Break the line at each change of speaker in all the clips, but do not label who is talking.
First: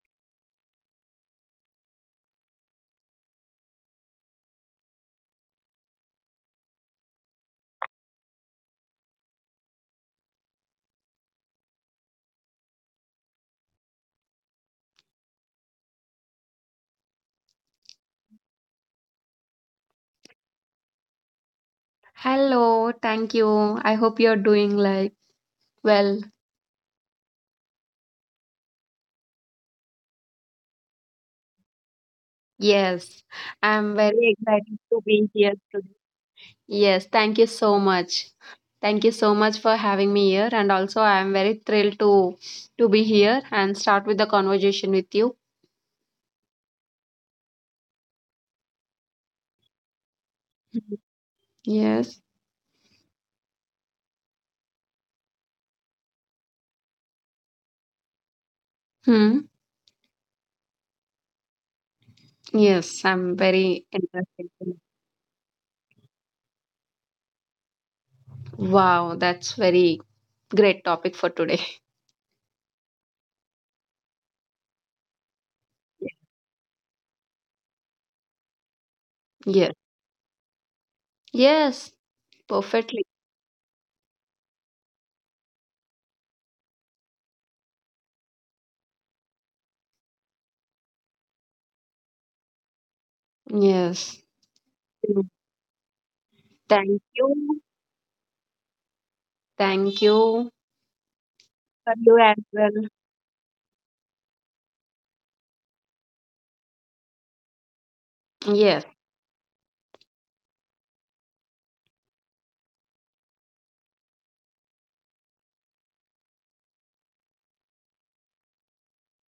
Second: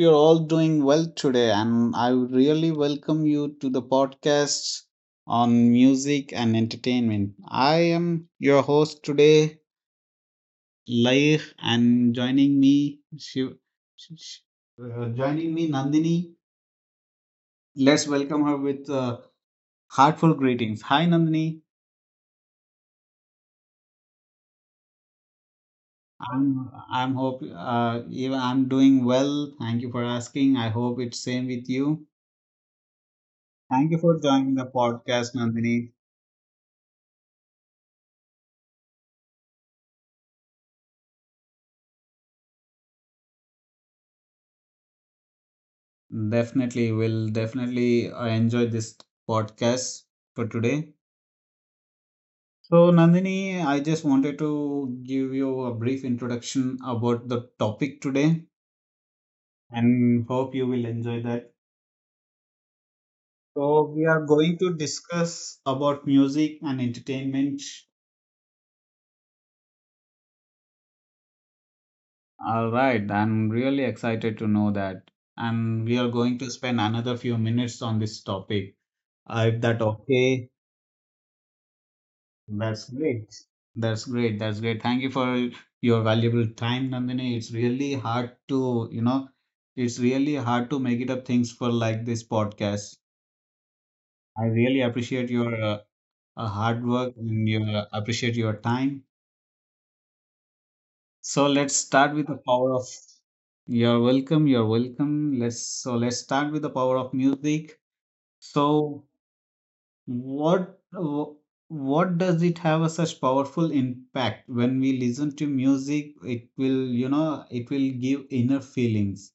you're all doing well today. And I would really welcome you to the podcast on music and entertainment. I am your host today, Laih, and joining me, Shiv, Sh- Sh- joining me, Nandini. Let's welcome her with heartfelt greetings. Hi, Nandini.
Hello, thank you. I hope you're doing like well.
I'm hope even I'm doing well. Thank you for asking. I hope it's same with you.
Yes,
Thank
I'm
you for
very
joining the
excited to be
podcast,
here
Nandini.
today. Yes, thank you so much. Thank you so much for having me here, and also I'm very thrilled to be here and start with the conversation with you.
Definitely, will definitely I enjoyed this podcast for today.
Mhm. Yes.
So, Nandini, I just wanted to give you a brief introduction about the topic today
Hmm.
and hope you will enjoy that.
Yes, I'm
So,
very
we are going to
interested.
discuss about music and entertainment.
Wow, that's very great topic for today.
All right, I'm really excited to know that. And we are going to spend another few minutes on this topic. If
Yes.
that okay?
Yes,
That's
perfectly.
great. That's great. That's great. Thank you for your valuable time, Nandini. It's really hard to, it's really hard to make it up things for like this podcast.
Yes.
I really
Mm.
appreciate your hard
Thank
work and
you.
your appreciate your time.
Thank you.
So let's
For
start
you
with
as
the
well.
power of. You're welcome. You're welcome. Let's start with the power of music.
Yes,
So What wh- what does it have a such powerful impact when we listen to music? It will, you know, it will give inner feelings.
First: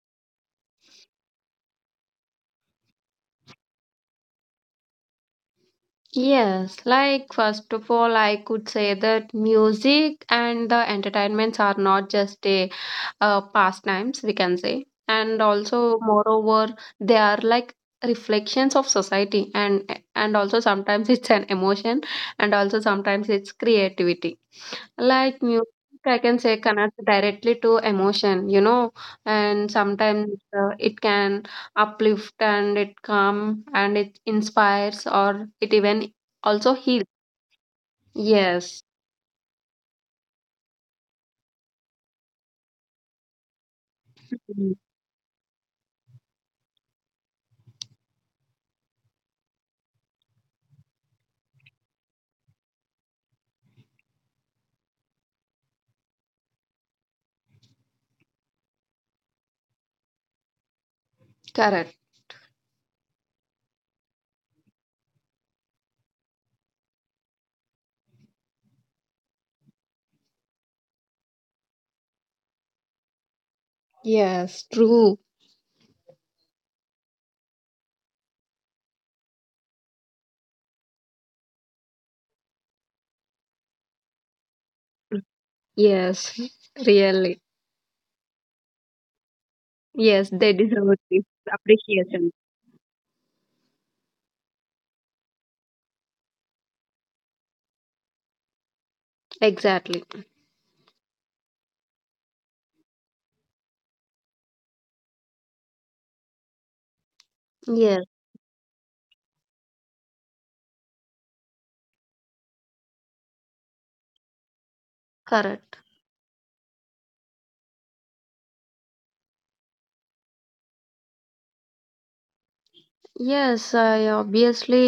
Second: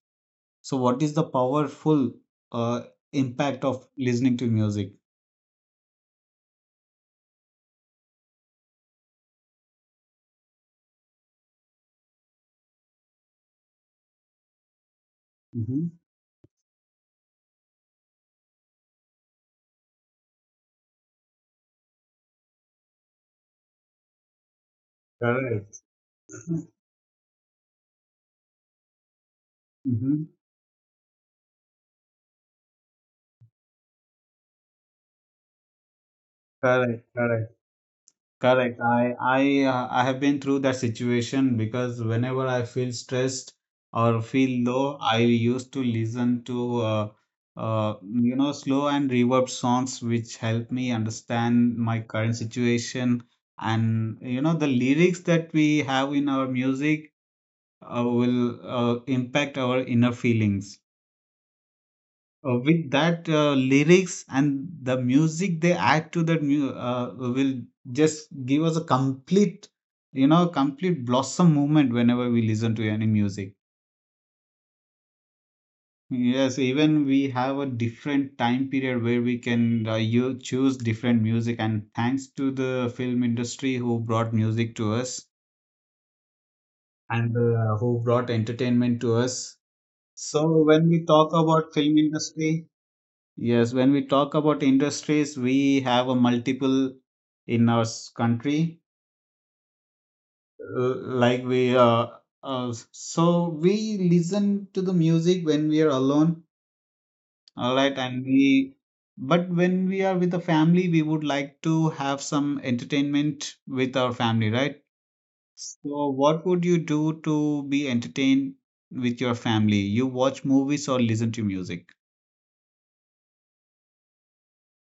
So, what is the powerful uh, impact of listening to music?
yes. Like, first of all, I could say that music and the entertainments are not just a pastimes, we can say. And
Mm-hmm.
also, moreover, they are like reflections of society and also sometimes it's an emotion and also sometimes it's creativity. Like music,
Correct.
I can say, connects directly to emotion, you know, and
Mm-hmm.
sometimes it can uplift and it calm and it inspires or it even also
Correct.
heals.
Correct. Correct.
Yes.
I have been through that situation because whenever I feel stressed or feel
Mm,
low, I used to listen to uh, you know slow and reverb songs which help me understand my current situation and you know the lyrics that we have in our music will impact our inner feelings
correct.
with that lyrics and the music they add to that will just give us a complete you know complete blossom moment whenever we listen to any music.
Yes, true.
Yes, even we have a different time period where we can you choose different music, and thanks to the film industry who brought music to us
Yes,
and
really.
who brought entertainment to us.
Yes, they
So when
deserve
we
this
talk about film
appreciation.
industry, yes, when we talk about industries, we have a multiple in our country.
Exactly.
Like we, so we listen to the music when we are alone, all right,
Yes,
and we. But when we are with the family, we would like to have some entertainment with our family, right?
correct.
So, what would you do to be entertained with your family? You watch movies or listen to music?
Yes, I obviously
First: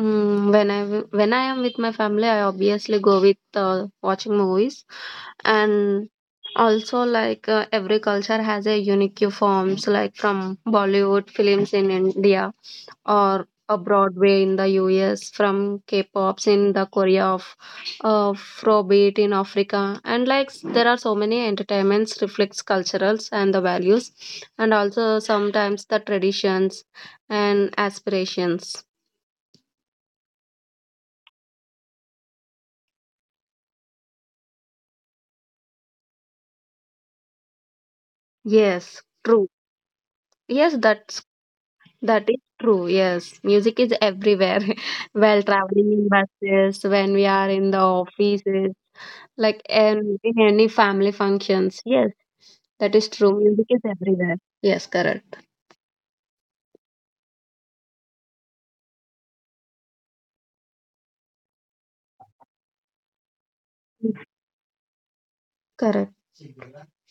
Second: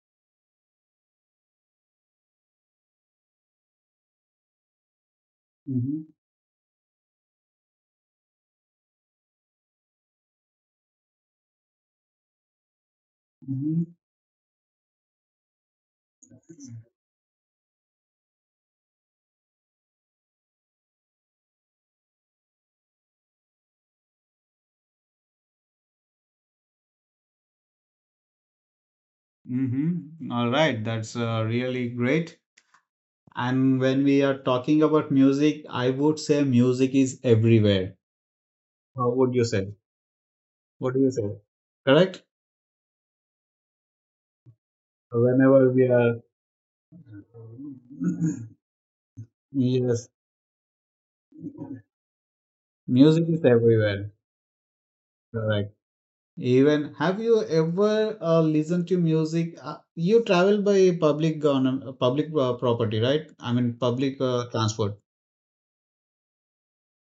when when I am with my family, I obviously go with watching movies, and
Hmm.
also like every culture has a unique forms, like from Bollywood films in India or a
Hmm.
Broadway in the US, from K-pops in the Korea of Afrobeat in Africa, and like there are so many entertainments reflects culturals and the values, and also sometimes the traditions and aspirations.
Mm-hmm. All right, that's really great. And when we are talking about music, I would say music is everywhere.
Yes,
How would you
true.
say?
Yes,
What do you
that's
say? Correct?
that is true. Yes, music is everywhere. While
Whenever we
traveling in
are.
buses, when we are in the offices, like
Yes,
in any family functions. Yes, that is
music
true.
is
Music is
everywhere.
everywhere. Yes, correct.
Correct. Even have you ever listened to music? You travel by public government, public property, right? I mean, public transport.
Correct.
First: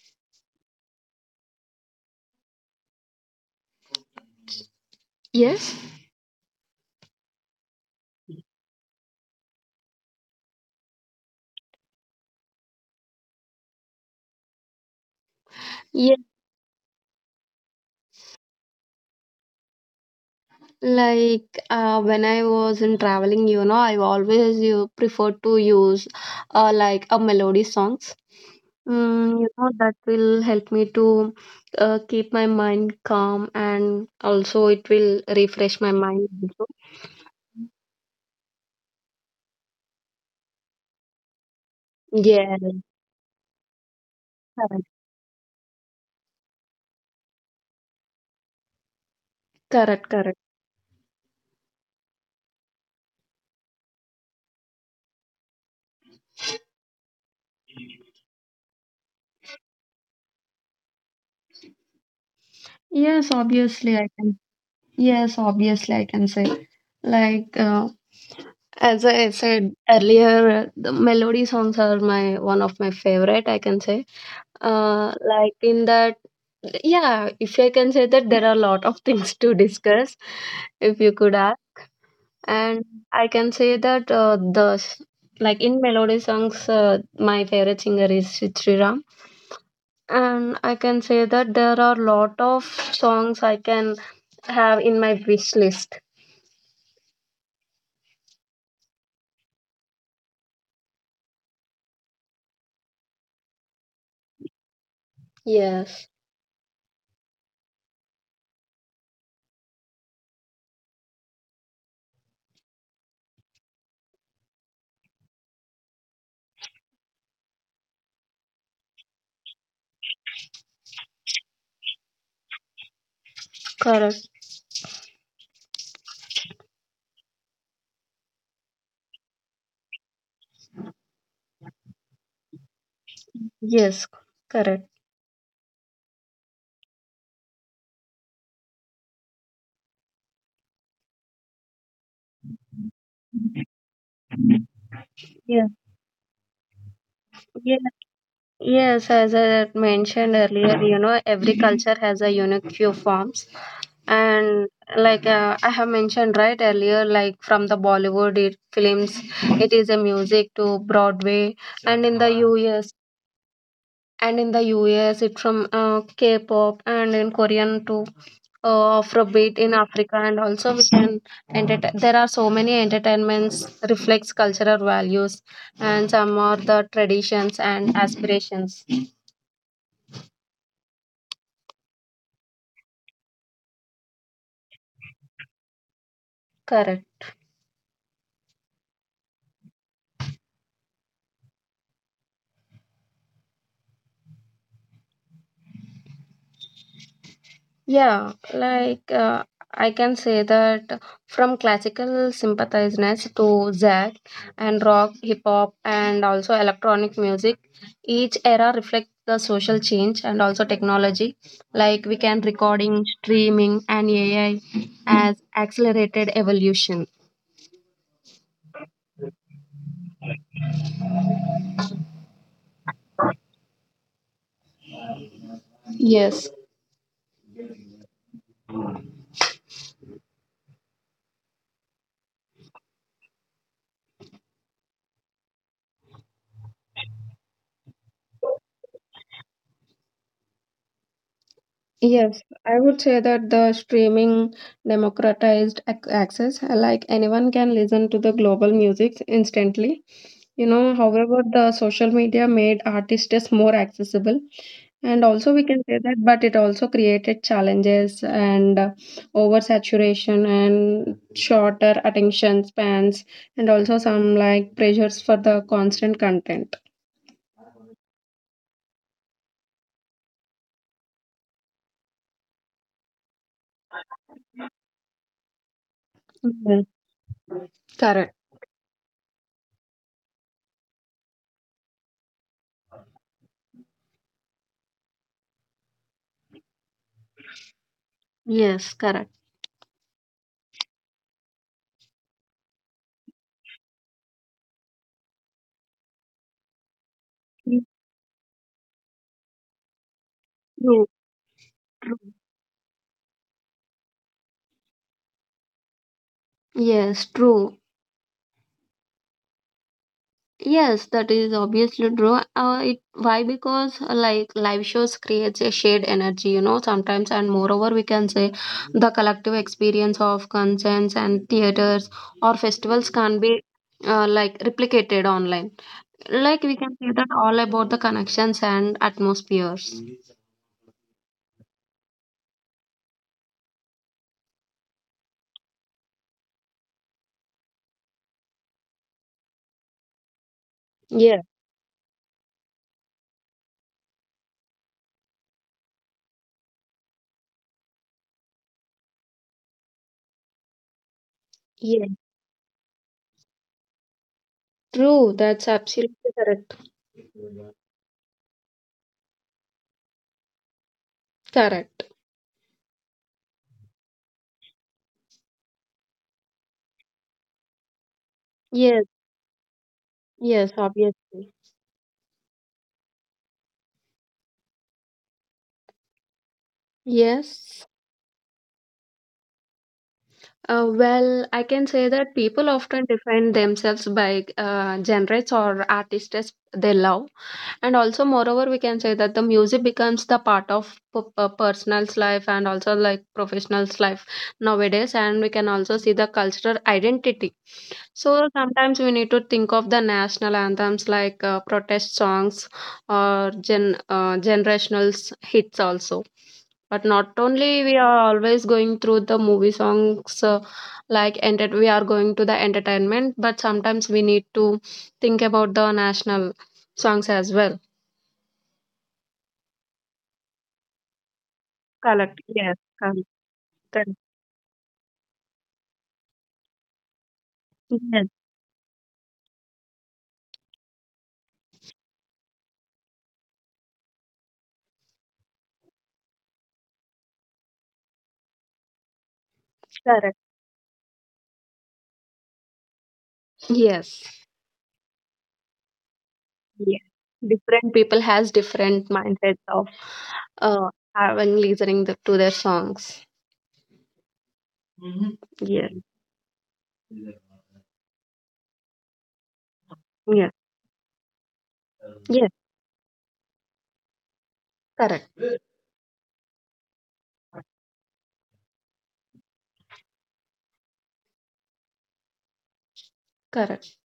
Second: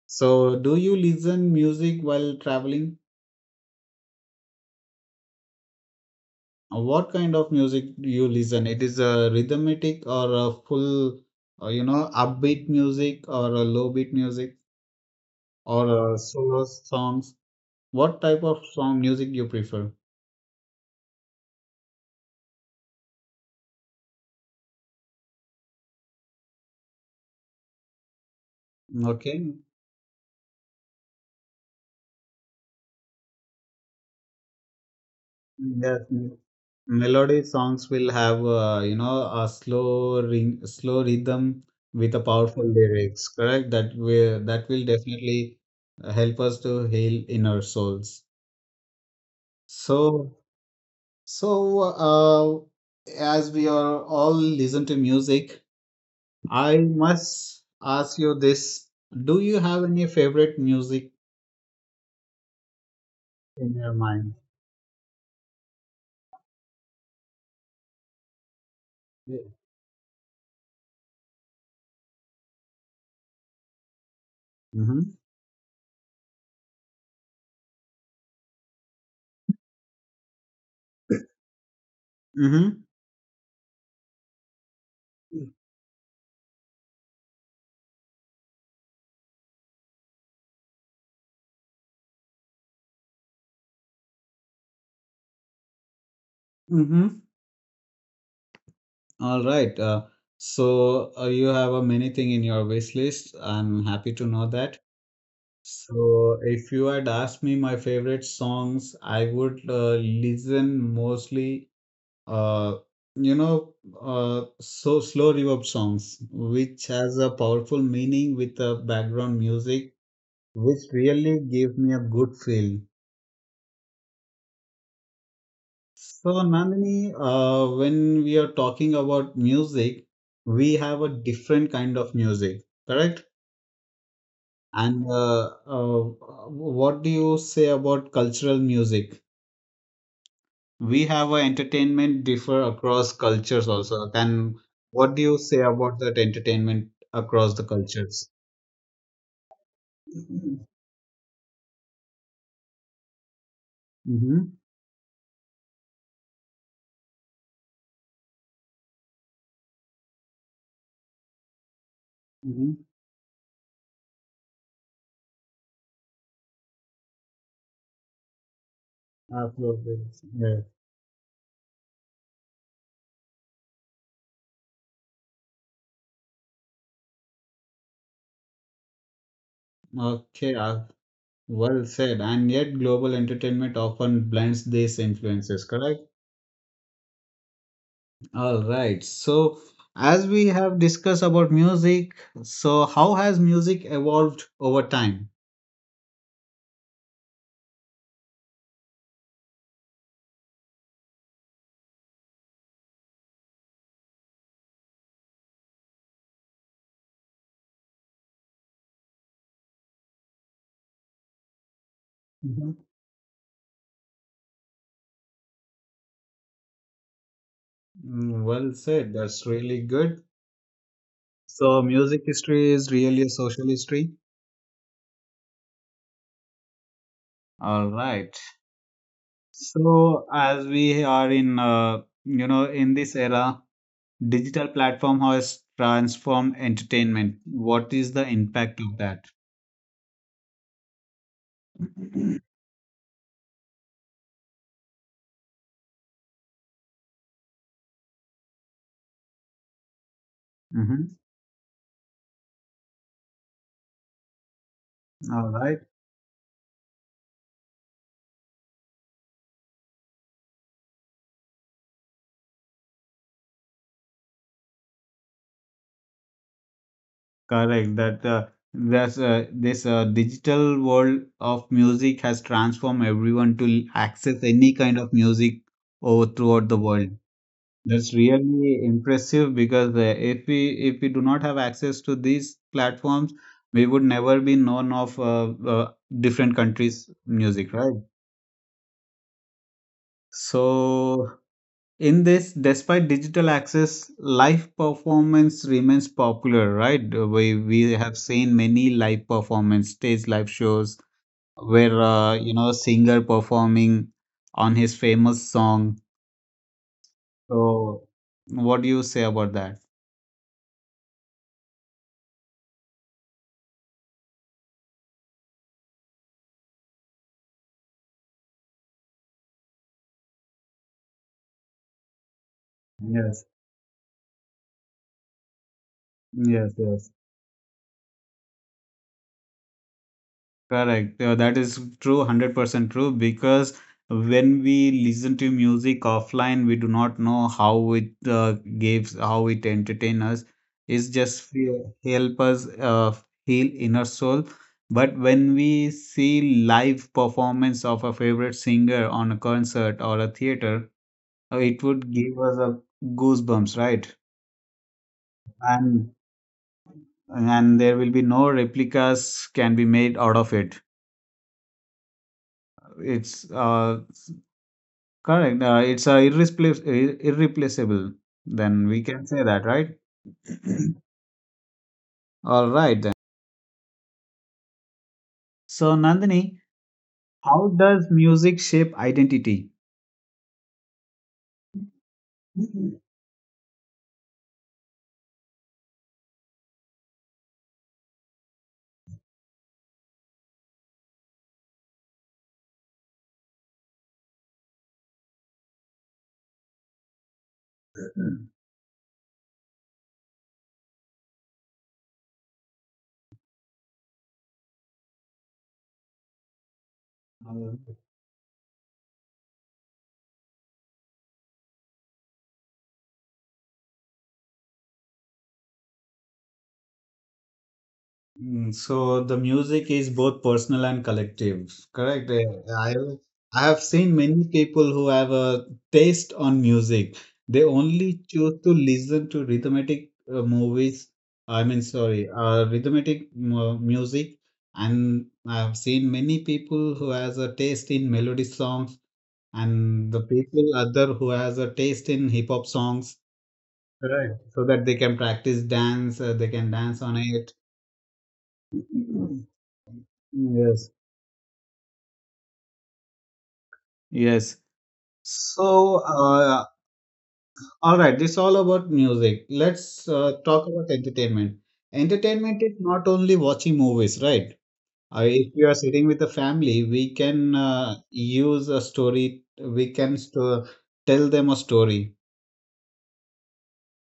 So, do you listen music while traveling?
Yes.
What kind of music do you listen? It is a rhythmic or a full, upbeat music or a low beat music or solo songs. What type of song music you prefer?
Like when I was in traveling, you know, I always you prefer to use like a melody songs. Mm, you
Okay,
know, that will help me to keep my mind calm and also it will refresh my
yes,
mind
m-
also.
melody songs will have a slow ring, slow rhythm with a
Yeah,
powerful lyrics. Correct? That will
correct,
definitely help us to heal inner souls.
correct,
So
correct.
so, as we are all listen to music, I must ask you this: Do you have any favorite music
Yes,
in your
obviously I
mind?
can. Yes, obviously I can say like as I said earlier, the melody songs are my one of my favorite, I can say.
Mm-hmm.
Like in that, yeah, if I can say that there are a lot of things to discuss, if you could ask.
Mm-hmm.
And I can say that like in melody songs, my favorite singer is Sriram, and I can say that there are lot of songs I can have in my wish list.
Mm-hmm. All right. You have a many thing in your wish list. I'm happy to know that.
Yes,
So if you had asked me my favorite songs, I would listen mostly Uh, you know, slow reverb songs, which has a powerful meaning with the background music, which really gave me a good feel.
correct.
So, Nandini, when we are talking about music, we have a different kind of music, correct?
Yes, correct.
And what do you say about cultural music? We have a entertainment differ across cultures also. Then what do you say
Yeah,
about that entertainment across the
yeah,
cultures?
yes. As I had mentioned earlier, you know, every Mhm. culture has a unique few forms
Mm-hmm.
and like I have mentioned right earlier like from the Bollywood it, films, it is a music to Broadway and in the
Mm-hmm.
US and in the US it from K-pop and in Korean to Afrobeat in Africa,
Afrobeats.
and
Yeah.
also we can entertain there are so many entertainments reflects cultural values and some are the traditions and aspirations.
Okay. Well said. And yet, global entertainment often blends these influences. Correct.
Correct.
All right. So, as we have discussed about music, so how has music evolved over time?
Yeah, like I can say that from classical sympathizers to jazz and rock, hip hop, and also electronic music, each era reflects the social change and also technology. Like we can
Mhm.
recording, streaming, and AI as accelerated evolution.
Mm, well said. That's really good. So, music history is really a social history.
Yes.
All right. So, as we are in, in this era, digital platform has transformed entertainment. What is the impact of that?
Yes, I would say that the streaming democratized access, like anyone can listen to the global music instantly. You know,
Mm-hmm.
however, the social media made artists more accessible, and
All
also we
right.
can say that, but it also created challenges and oversaturation and shorter attention spans, and also some like pressures for the constant content.
Correct. That that's this digital world of music has transformed everyone to access any kind of music over throughout the
Mhm.
world. That's
Correct.
really impressive because if we do not have access to these platforms, we would never be known of different countries' music, right?
Yes, correct.
So in this, despite digital access, live performance remains popular, right? We
Mm,
we have seen many live performance, stage live shows
true,
where
true.
singer performing on his famous song.
Yes, true.
So what do you say about that?
Yes, that is obviously true. It, why? Because like live shows creates a shared energy, you know, sometimes, and moreover, we can say the collective experience of concerts and theaters or festivals can
Yes,
be like replicated online. Like we can
yes.
say that all about the connections and atmospheres.
Correct. That is true, 100% true, because when we listen to music offline, we do not know how it gives, how it entertain us. It's
Yeah,
just help us heal inner soul. But when we see live performance of a favorite singer on a concert or a theater, it
yeah,
would give us a goosebumps, right?
true. That's
And
absolutely correct.
and there will be no replicas can be made out of it.
Correct.
It's uh. Correct. It's irreplaceable. Then we
Yes,
can say that, right?
yes, obviously.
All right, then. So, Nandini, how
Yes.
does music shape identity?
Well, I can say that people often define themselves by genres or artists they love. And also, moreover, we can say that the music becomes the part of personal's life and also like professional's life nowadays. And we can also see the cultural identity. So sometimes we need to think of the national anthems like protest songs or generational hits also. But not only we are always going through the movie songs like enter we are going to the entertainment, but sometimes we need to think about the national songs as well.
Mm, so the music is both personal and collective, correct?
Correct.
Eh,
Yes.
I
Correct.
I have
Correct.
seen many people who have a taste on music. They only
Yes.
choose to listen to rhythmic movies. I mean, sorry, music. And I've seen many people who has a taste in melody songs, and the
Correct.
people other who has a taste in hip hop songs,
Yes.
correct? So that they can practice dance, they can
Yes.
dance on it.
Different people has different mindsets of
Yes.
having listening to their songs.
Yes. So,
Yes.
all right, this all about music. Let's
Yes.
talk about entertainment.
Yes.
Entertainment is not only watching movies, right?
Correct.
If you are sitting with the family, we can use a story, we can sto- tell them a story.
Correct.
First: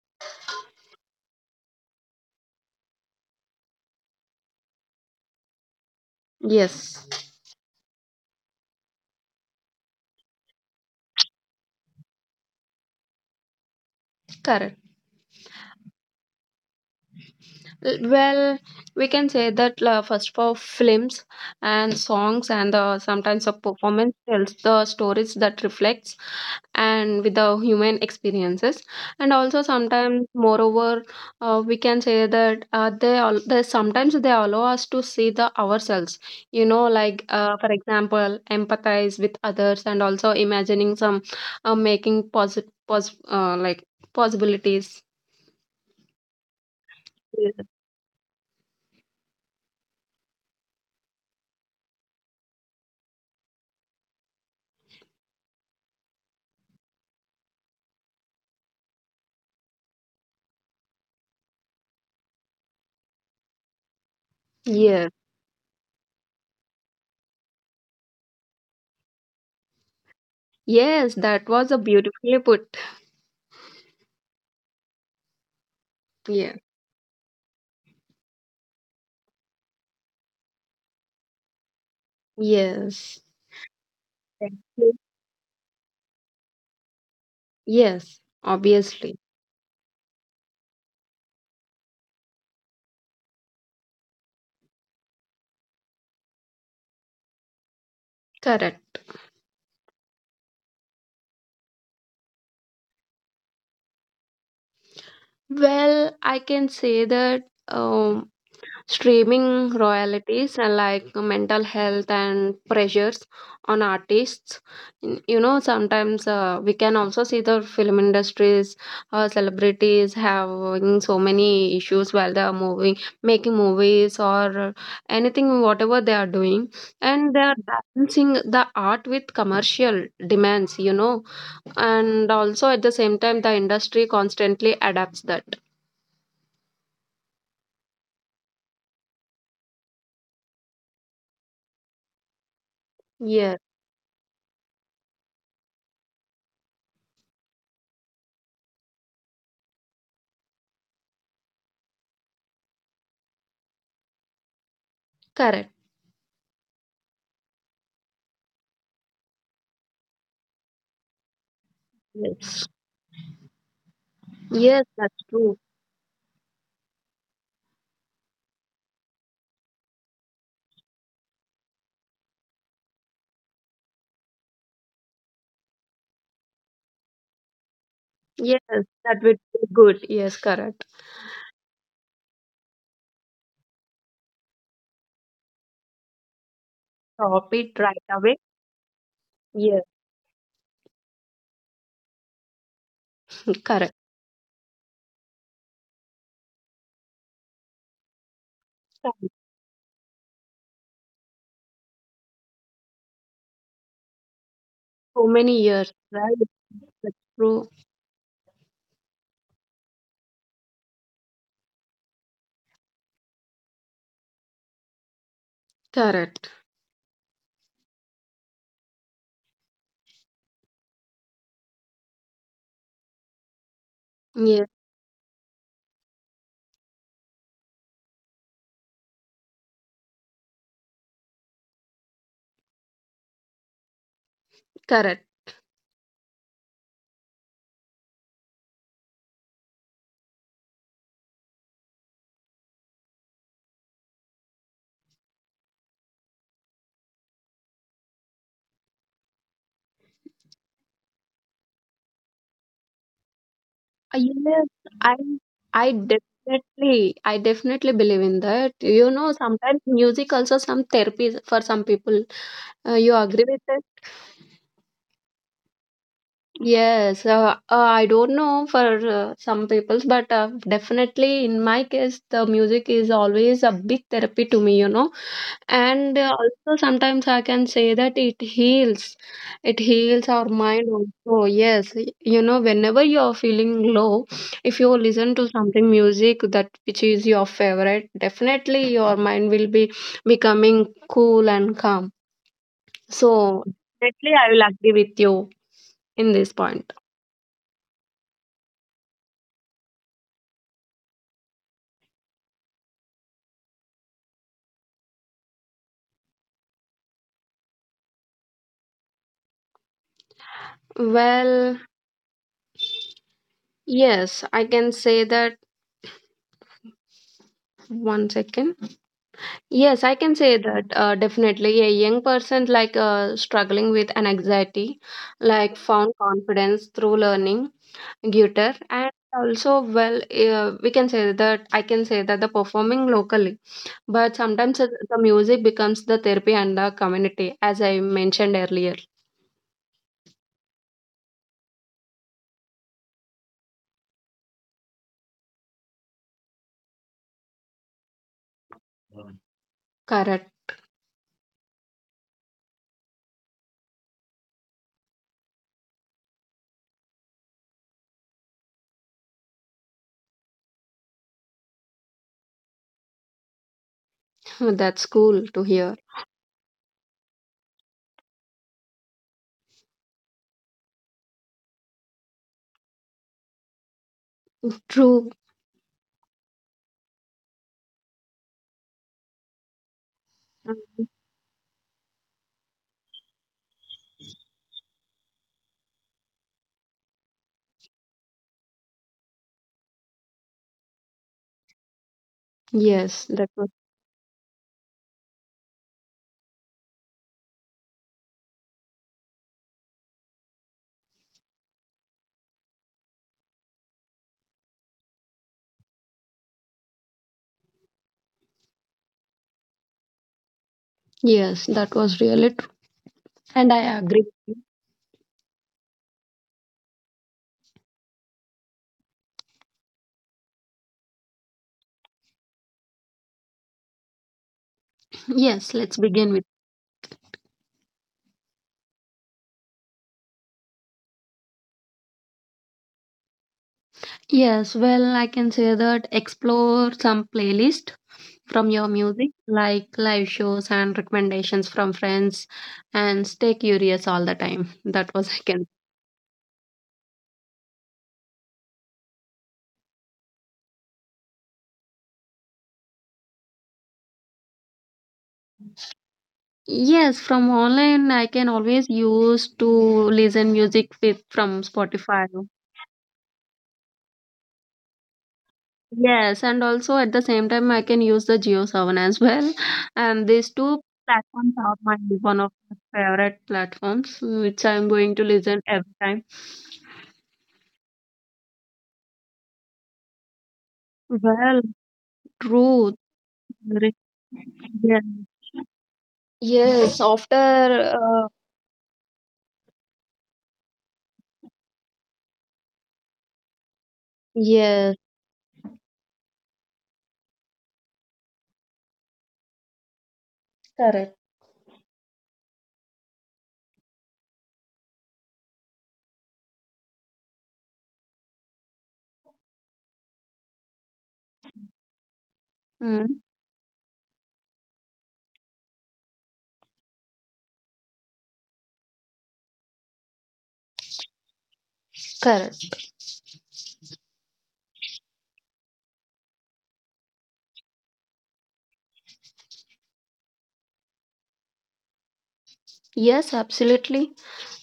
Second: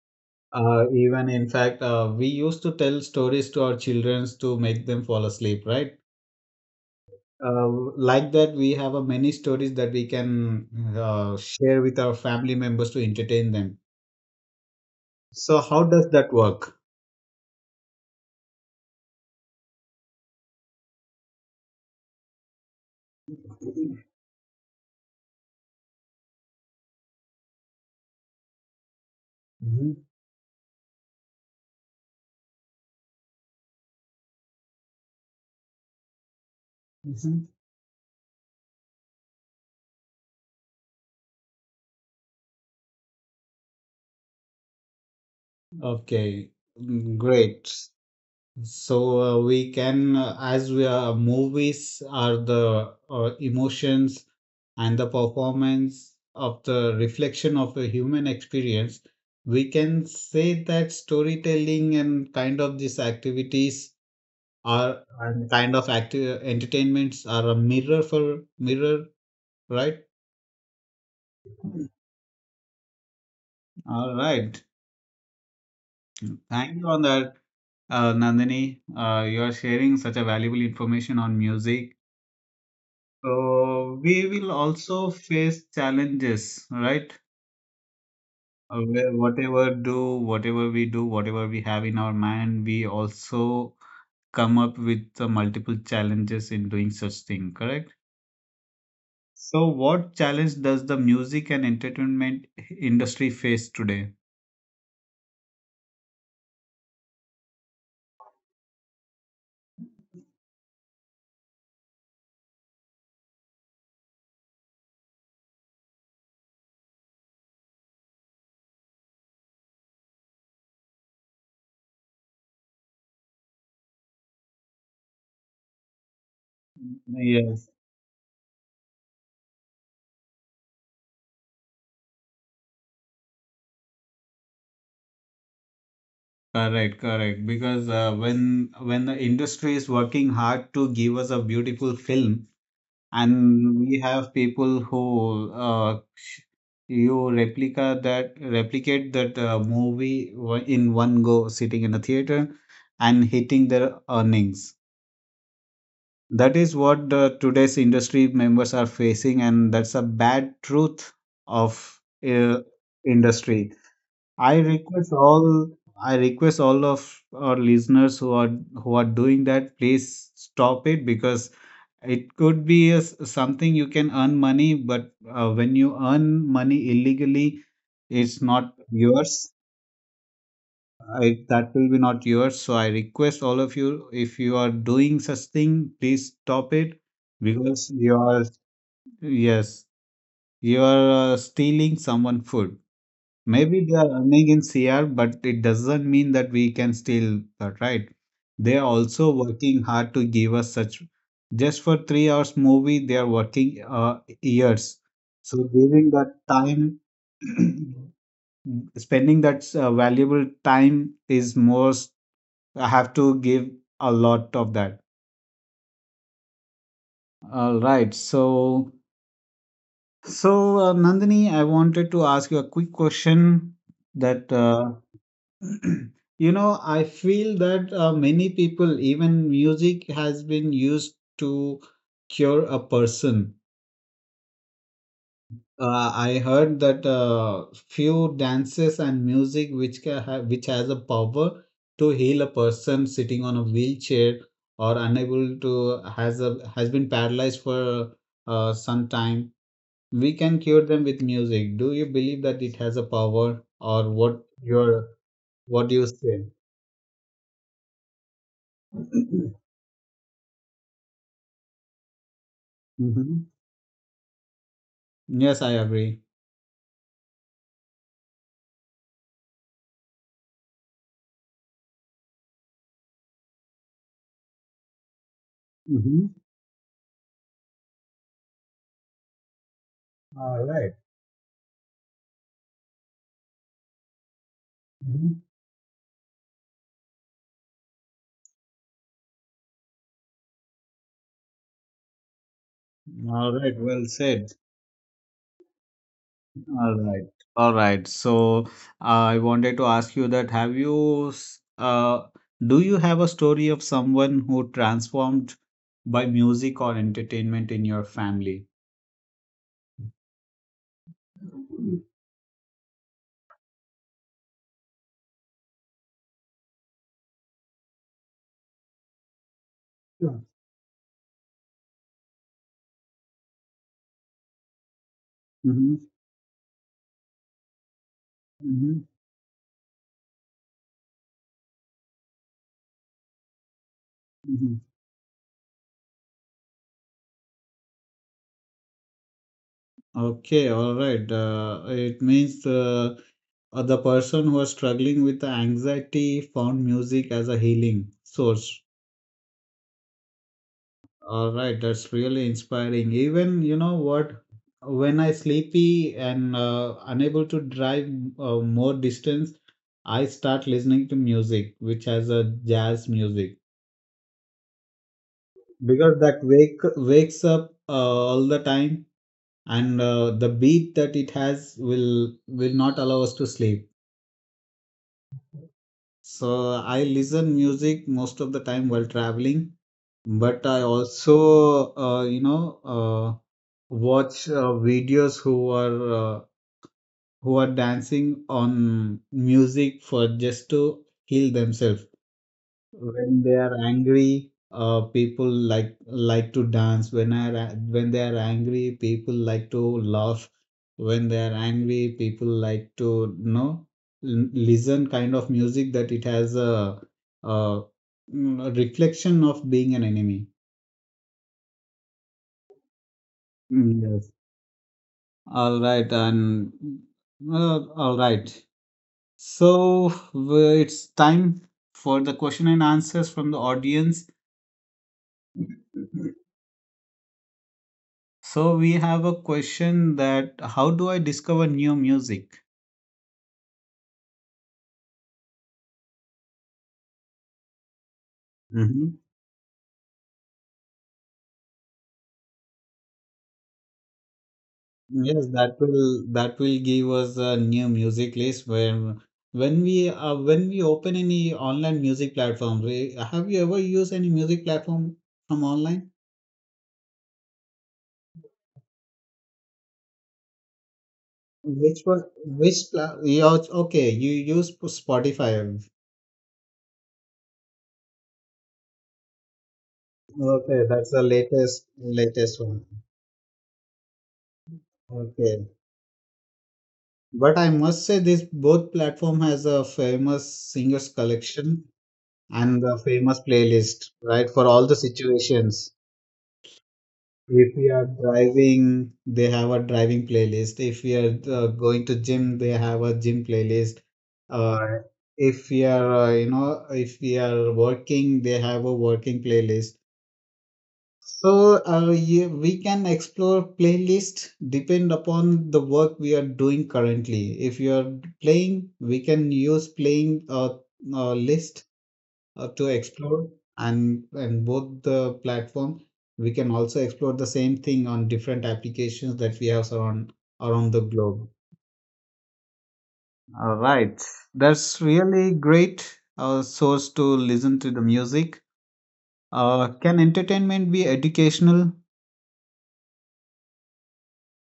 Even in fact, we used to tell stories to our children to make them fall asleep, right?
Yes.
Uh, like that, we have a many stories that we can share with our family members to entertain them.
Correct.
So how does that work?
L- Well, we can say that first for films and songs and sometimes a performance tells the stories that reflects and with the human experiences and also
Mhm,
sometimes moreover we can say that they sometimes they allow us to see the ourselves, you know, like
mhm.
for example empathize with others and also imagining some like possibilities,
Okay, mm,
yeah.
great. So as we are, movies are the emotions and the performance of the reflection of a human experience, we can say that storytelling and kind of these activities are
Yes.
and kind of active entertainments are a mirror for mirror, right?
Yes, that was a beautifully put.
All right.
Yeah.
Thank you on that. Nandini, you are sharing such a valuable information on music.
Yes.
So we will
Thank you.
also face challenges, right?
Yes, obviously.
Whatever we do, whatever we have in our mind, we also come up with the multiple challenges in doing such thing, correct?
Correct.
So what challenge does the music and entertainment industry face today?
Well, I can say that streaming royalties and like mental health and pressures on artists. N- You know, sometimes we can also see the film industries, celebrities having so many issues while they are moving, making movies or anything, whatever they are doing. And they are
Yes.
balancing the art with commercial demands, you know. And also at the same time, the industry constantly adapts that.
Correct, correct. Because when the industry is working hard to give us a beautiful film,
Yeah,
and we have people who you replicate that movie in one go sitting in a theater and hitting their earnings,
correct.
that is what the today's industry members are facing, and that's a bad truth of uh,
Yes.
industry. i
Yes,
request
that's
all
true.
I request all of our listeners who are doing that, please stop it because it could be a something you can earn money, but when you earn money illegally, it's
Yes,
not
that would
yours.
be good. Yes, correct.
That will be not yours. So I request all of you, if you are doing such thing, please stop it
Stop it
because
right
you
away.
are,
Yes,
yes, you are stealing someone food. Maybe
correct.
they are earning in CR, but it doesn't mean that we can still that, right? They are also working hard to give us such. Just for 3 hours movie, they are working years.
So many
So
years,
giving that
right?
time,
That's true.
spending that valuable time is most. I have to give a lot of that.
Correct.
All right. So, so Nandini, I wanted to ask you a quick question that
Yes,
you know, I feel that many people, even music, has been used to cure a person.
correct.
I heard that few dances and music which can have, which has a power to heal a person sitting on a wheelchair or unable to has been paralyzed for some time. We can cure them with music. Do you believe that it has a power, or what
Yes,
your
I
what
I
do you say?
definitely, I definitely believe in that. You know, sometimes music also some therapy for some people. You agree
Mhm.
with that?
Yes, I agree.
Yes, I don't know for some peoples, but definitely in my case, the music is always a big therapy to me, you know. And
Mm-hmm.
also sometimes I can say that it heals. It heals our
All
mind
right.
also. Yes, y- you know, whenever you are feeling low, if you listen
Mhm.
to something music that which is your favorite, definitely your mind will be becoming cool and calm.
All
So
right, well
definitely I
said.
will agree with you in this point.
All right. All right. So I wanted to ask you that have you, do you have a story of someone who transformed by music or entertainment in your family?
Well, yes, I can say that one second. Yes, I can
Sure.
say that definitely a young person like struggling with an anxiety, like
Mm-hmm.
found confidence through learning guitar
Mm-hmm.
and also well we can say that I can say that the performing locally, but
Mm-hmm.
sometimes the music becomes the therapy and the community as I mentioned earlier.
Okay, all right. It means the person who was struggling with the anxiety found music as a healing source.
Mm. Correct.
All right, that's really inspiring. Even, you know what, when I sleepy and unable to drive more distance, I start listening to music, which has a jazz music,
That's cool to hear.
because that wakes up all the time, and the beat that it has will not allow us to sleep.
True.
So I listen music most of the time while traveling, but I also, uh, watch videos who are dancing on music for just to heal themselves
Yes,
when
that
they
was
are angry people like to dance when they are angry people like to laugh when they are angry people like to listen kind of music that it has a reflection of being an enemy.
yes, that was really true, and I
Mm,
agree.
yes, all right, and all right. So it's time for the question and answers from the audience.
Yes, let's begin with.
So we have a question that how do I discover new music?
Yes, well, I can say that explore some playlist from your
Hmm.
music, like live shows and recommendations from friends, and stay curious all the time. That was I
Yes,
can.
that will give us a new music list when when we open any online music platform. Have you ever used any music platform from online?
Yes, from online, I can always use to listen music with from
Which one?
Spotify.
Yeah, okay, you use Spotify.
Yes, and also at the same time, I can use the Geo Seven as well, and these two
Okay, that's the
platforms are
latest
my one of my
one.
favorite platforms, which I'm going to listen
Okay.
every time.
But I must say this both platform has a famous singers
Well,
collection and
true.
a famous
Re-
playlist, right? For all the
Yeah.
situations.
Yes, after
If we are driving, they have a driving playlist. If we are going to gym, they have a gym playlist.
yes,
Uh, if we are, if we are working, they have a working playlist.
correct.
So yeah, we can explore playlist depend upon the work we are doing currently. If you are playing, we can use playing list to
Mm.
explore and both the platform. We can also explore the same thing on different applications that we have around the globe.
Correct.
All right, that's really great source to listen to the music. Can entertainment be educational?
Yes, absolutely.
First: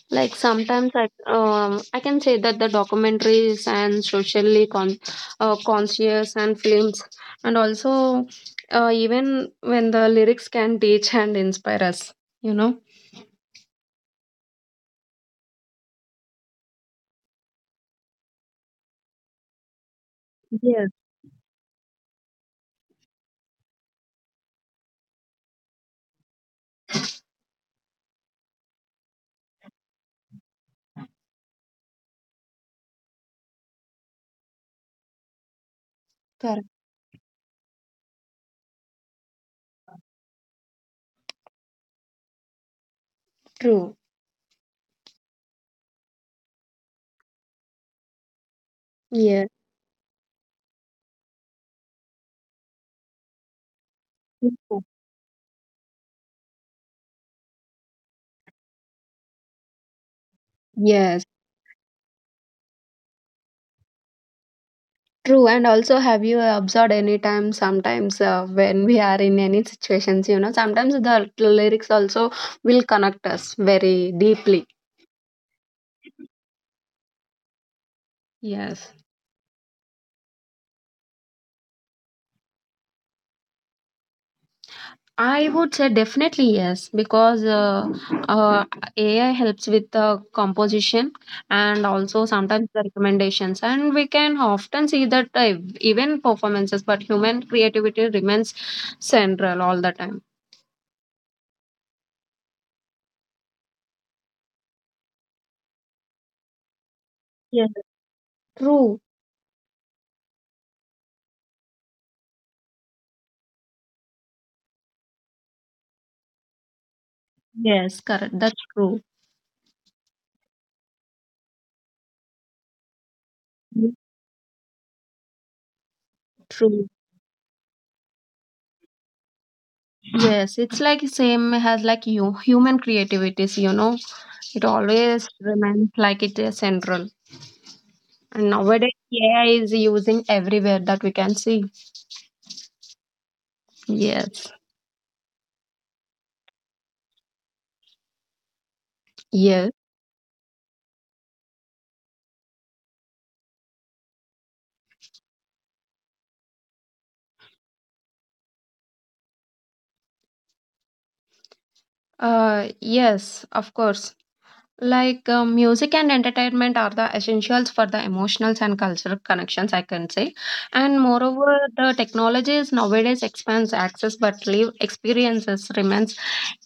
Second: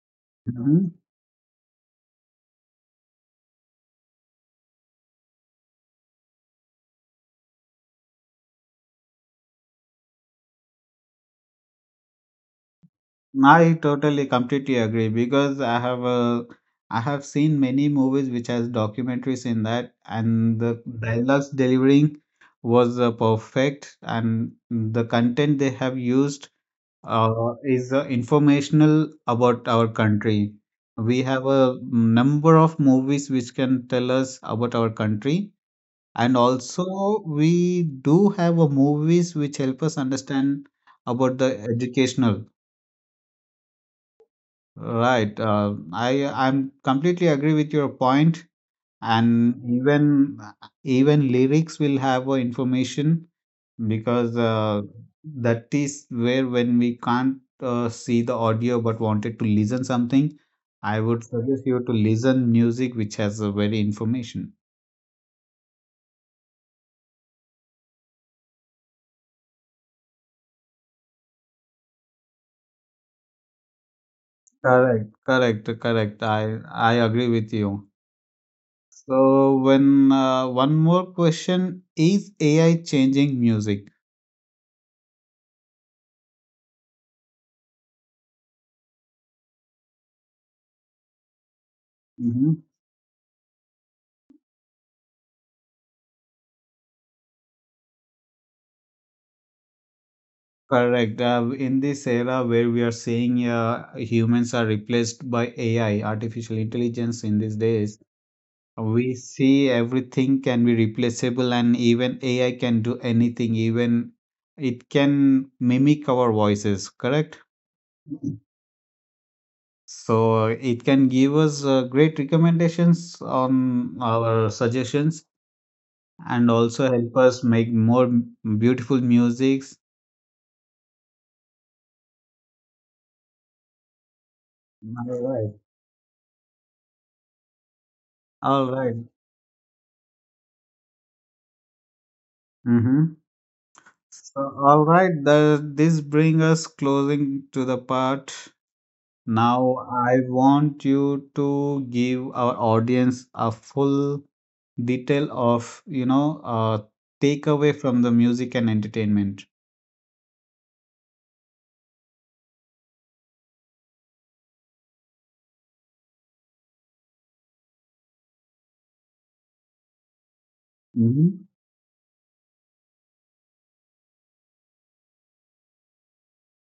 Like sometimes I can say that the documentaries and socially con conscious and films and also even when the lyrics can teach and inspire us, you know.
I totally completely agree because I have seen many movies which has documentaries in that and the
Yes.
dialogues delivering was perfect and the content they have used is informational about our country. We have a number of movies which can tell us about our country, and
Correct.
also we do have a movies which help us understand about the educational.
True.
Right. I'm completely agree with your point,
Yeah.
and even lyrics will have information because that is where when we can't see the audio but wanted to listen something, I
Yes.
would suggest you to listen music which has a very information.
True, and also have you observed any time sometimes when we are in any situations, you know, sometimes the lyrics also will connect us very deeply.
Correct. Correct. Correct. I agree with you.
Yes,
So when one more question is AI changing music?
I would say definitely yes because uh, AI helps with the composition and also sometimes the recommendations, and we can often see that even performances, but human creativity remains central all the time.
Correct. In this era where we are seeing humans are replaced by AI, artificial intelligence in these
Yes,
days,
true.
we see everything can be replaceable and even AI can do anything, even it can mimic our voices, correct?
Yes, correct. That's true.
So it can give us great recommendations on our suggestions and
True.
also help us make more beautiful musics.
Yes, it's like same as like you human creativities, you know. It
All
always
right.
remains like it is central. And
All
nowadays
right.
AI is using everywhere that we can see.
Mm-hmm. So,
Yes.
all right, this brings us closing to the part.
Yes.
Now, I want you to give our audience a full detail of, you know, takeaway from the music and entertainment.
Uh, yes, of course. Like music and entertainment are the essentials for the emotional and cultural connections, I can say. And
Mm-hmm.
moreover, the technologies nowadays expands access, but live experiences remains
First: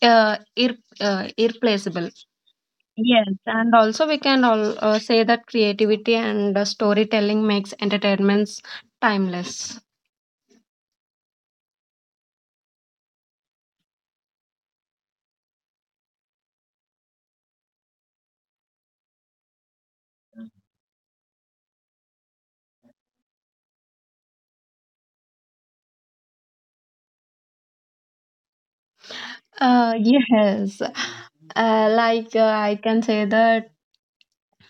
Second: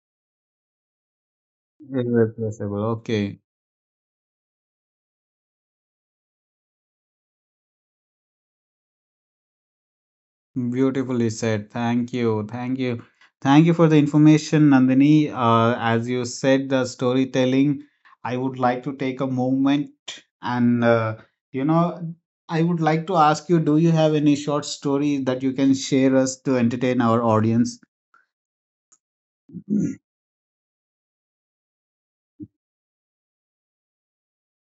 irreplaceable.
Irreplaceable.
Yes,
Okay.
and also we can all, say that creativity and storytelling makes entertainments timeless.
Beautifully said. Thank you. Thank you. Thank you for the information, Nandini. As you said, the storytelling, I would like to take a moment and, you know, I would like to ask you, do you have any short story that you can share us to entertain our audience?
Yes, like I can say that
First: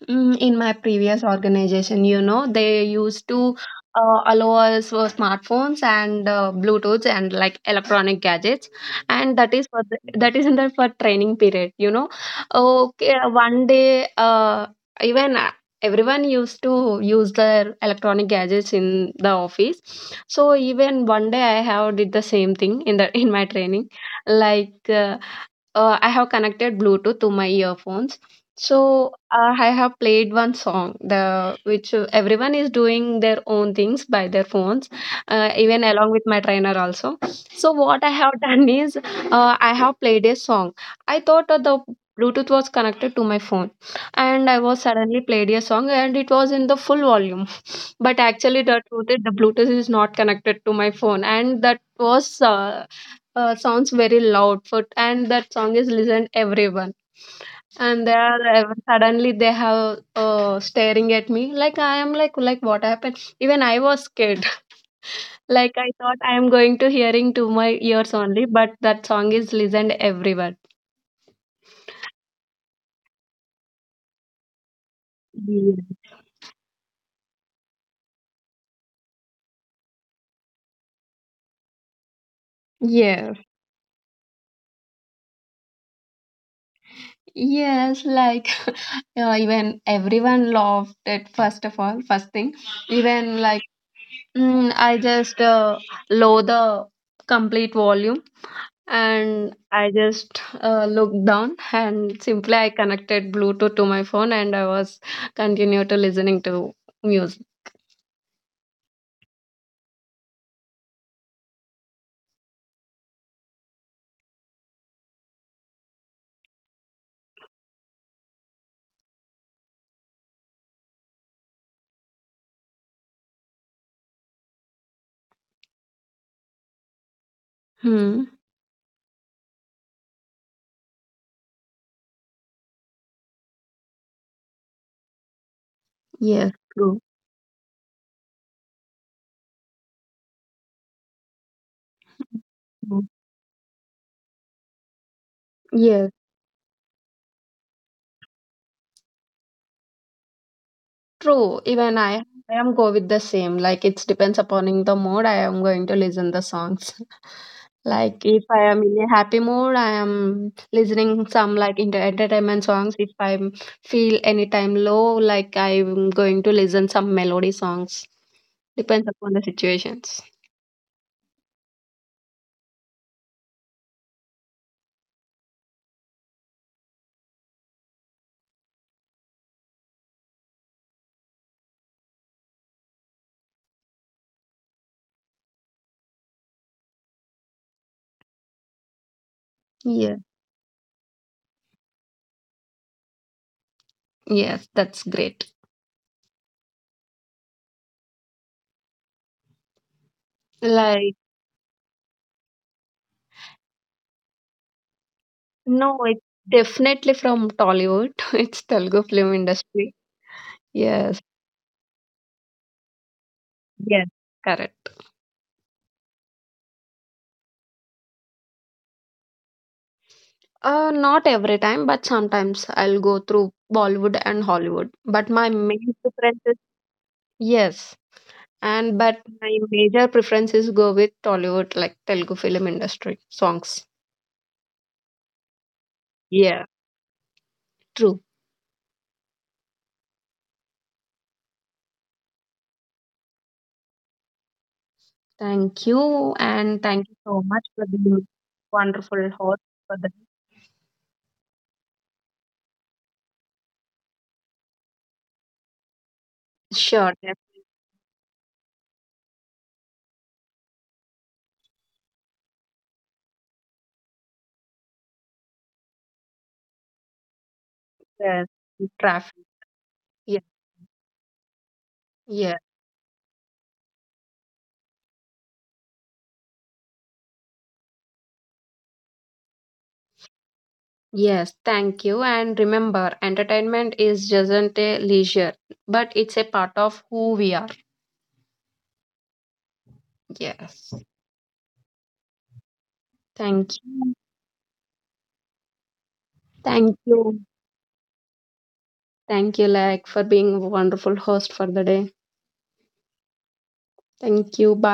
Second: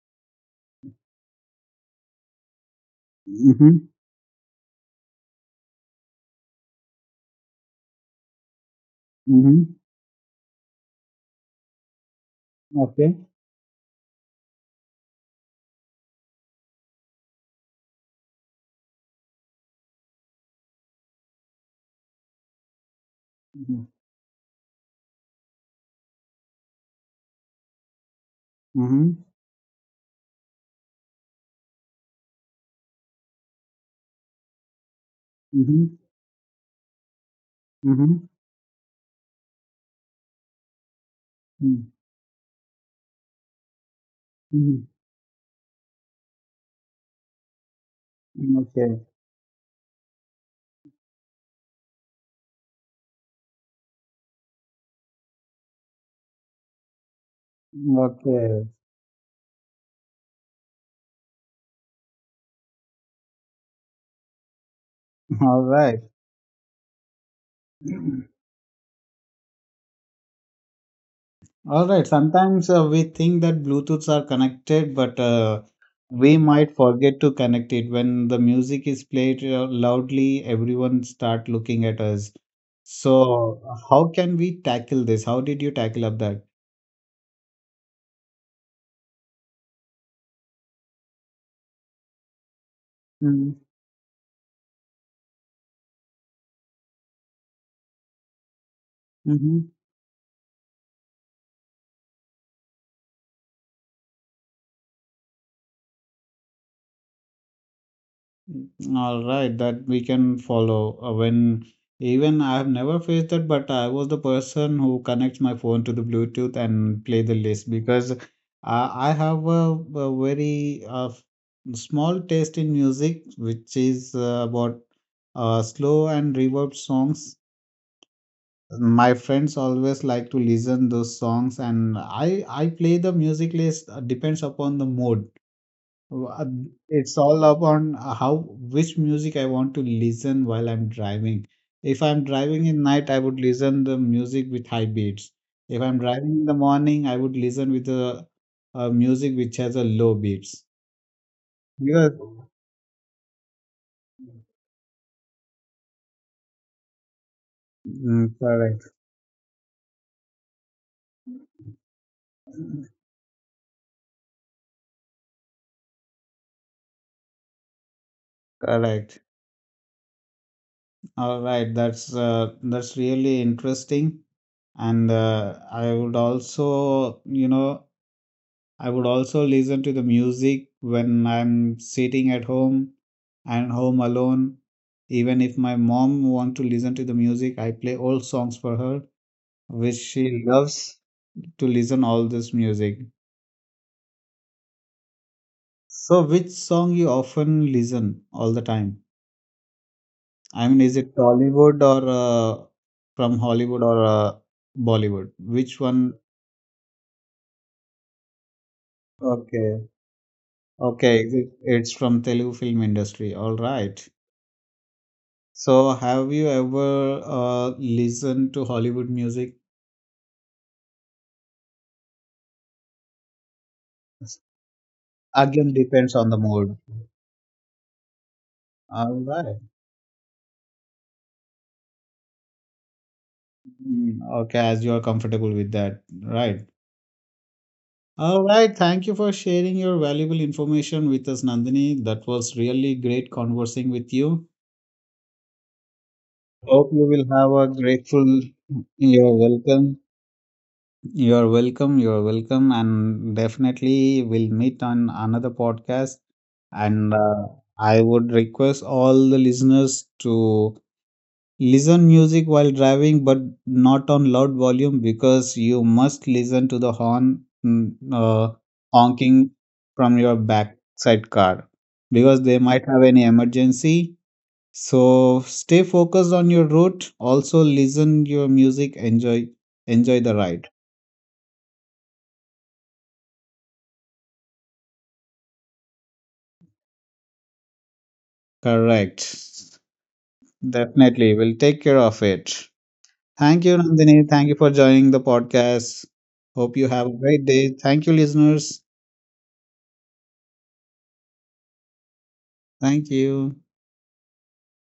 mm, in my previous organization, you know, they used to
Mm-hmm.
allow us for smartphones and Bluetooths and like electronic gadgets, and that is
Mm-hmm.
for the, that is in the for training period. You know, okay,
Okay.
one day, even everyone used to use their electronic gadgets in the office. So even one day, I have did the same thing in the in my
Mm-hmm.
training, like. I have connected Bluetooth to my earphones. So
Mm-hmm.
I have played one song, the which everyone is doing their own things by their phones, even along with my trainer also. So what I
Mm-hmm.
have done is I have played a song. I thought the Bluetooth was connected to my phone, and I
Mm-hmm.
was suddenly played a song, and it was in the full volume. But actually, the
Okay.
truth is the Bluetooth is not connected to my phone, and that was. Sounds very loud Foot and that song is listened everyone, and they are
Okay.
ev- suddenly they have staring at me like I am like what happened, even I was scared.
All
Like I
right.
thought I am going to hearing to my ears only, but that song is listened everywhere.
All right. Sometimes we think that Bluetooths are connected, but
Yeah,
we might forget to connect it. When the music is played loudly, everyone start looking at us.
yeah,
So, how can we tackle this? How did you tackle up that?
yes. Like even everyone loved it, first of all, first thing, even
Mm-hmm.
like mm, I just low the complete volume, and I just looked down and simply I connected Bluetooth to my phone, and I was continue to listening to music.
All right, that we can follow. When even I have never faced that, but I was the person who connects my phone to the Bluetooth and play the list because I have a very small taste in music, which is about slow and reverb songs.
Hmm.
My friends always like to listen those songs, and I play the music list depends upon the mood uh,
Yes. True.
It's all upon how which music I want to listen while I'm driving. If I'm driving in
Mhm.
night, I would listen the music with high beats. If I'm
Yes.
driving in the morning, I would listen with a music which has a low beats.
True, even
Because
I I am go with the same. Like it depends upon in the mood I am going to listen the songs.
mm,
Like if I
correct,
am in a happy mood, I am listening some like inter entertainment songs. If I feel anytime low, like I'm going to listen some melody songs. Depends
correct.
upon the situations.
All right, that's really interesting, and I would also listen to the music when I'm sitting at home and home alone. Even if my mom want to listen to the music, I play old songs for her, which
Yeah.
she loves to listen all this music.
Yes, that's great.
So, which song you often listen all the time? I mean, is it
Like
Tollywood or from Hollywood or Bollywood? Which
no,
one?
it's definitely from Tollywood. It's Telugu film
Okay,
industry.
okay,
Yes.
it's from Telugu film industry. All right.
Yes. Correct.
So, have you ever listened to Hollywood music?
Not every time, but sometimes I'll go through Bollywood and Hollywood. But my
Again,
main
depends on the
preference is
mood.
yes, and
All
but
right.
my major preference is go with Tollywood, like Telugu film industry songs.
Mm, okay, as you are comfortable with that, right?
Yeah, true.
All right. Thank you for sharing your valuable information with us, Nandini. That was really great conversing with you.
Thank you, and
Hope you
thank you
will
so
have
much
a
for the
grateful.
wonderful
You're
host for
welcome.
the
You're welcome. You're welcome. And definitely we'll meet on another podcast. And
sure yes,
I would request all the listeners to listen music while driving, but not on loud volume because you must listen to the horn
yes, traffic.
honking from your
Yeah,
backside car because they
yeah,
might have any emergency. So stay focused on your route. Also listen your music. Enjoy the ride.
yes. Thank you, and remember, entertainment is just a leisure, but it's a part of who we are.
Correct.
Yes.
Definitely. We'll take care of it. Thank you,
Thank you.
Nandini. Thank you for joining the podcast. Hope you
Thank
have a great
you.
day. Thank you, listeners.
Thank you, Lak, for being a wonderful host for the day.
Thank you.
Thank you. Bye.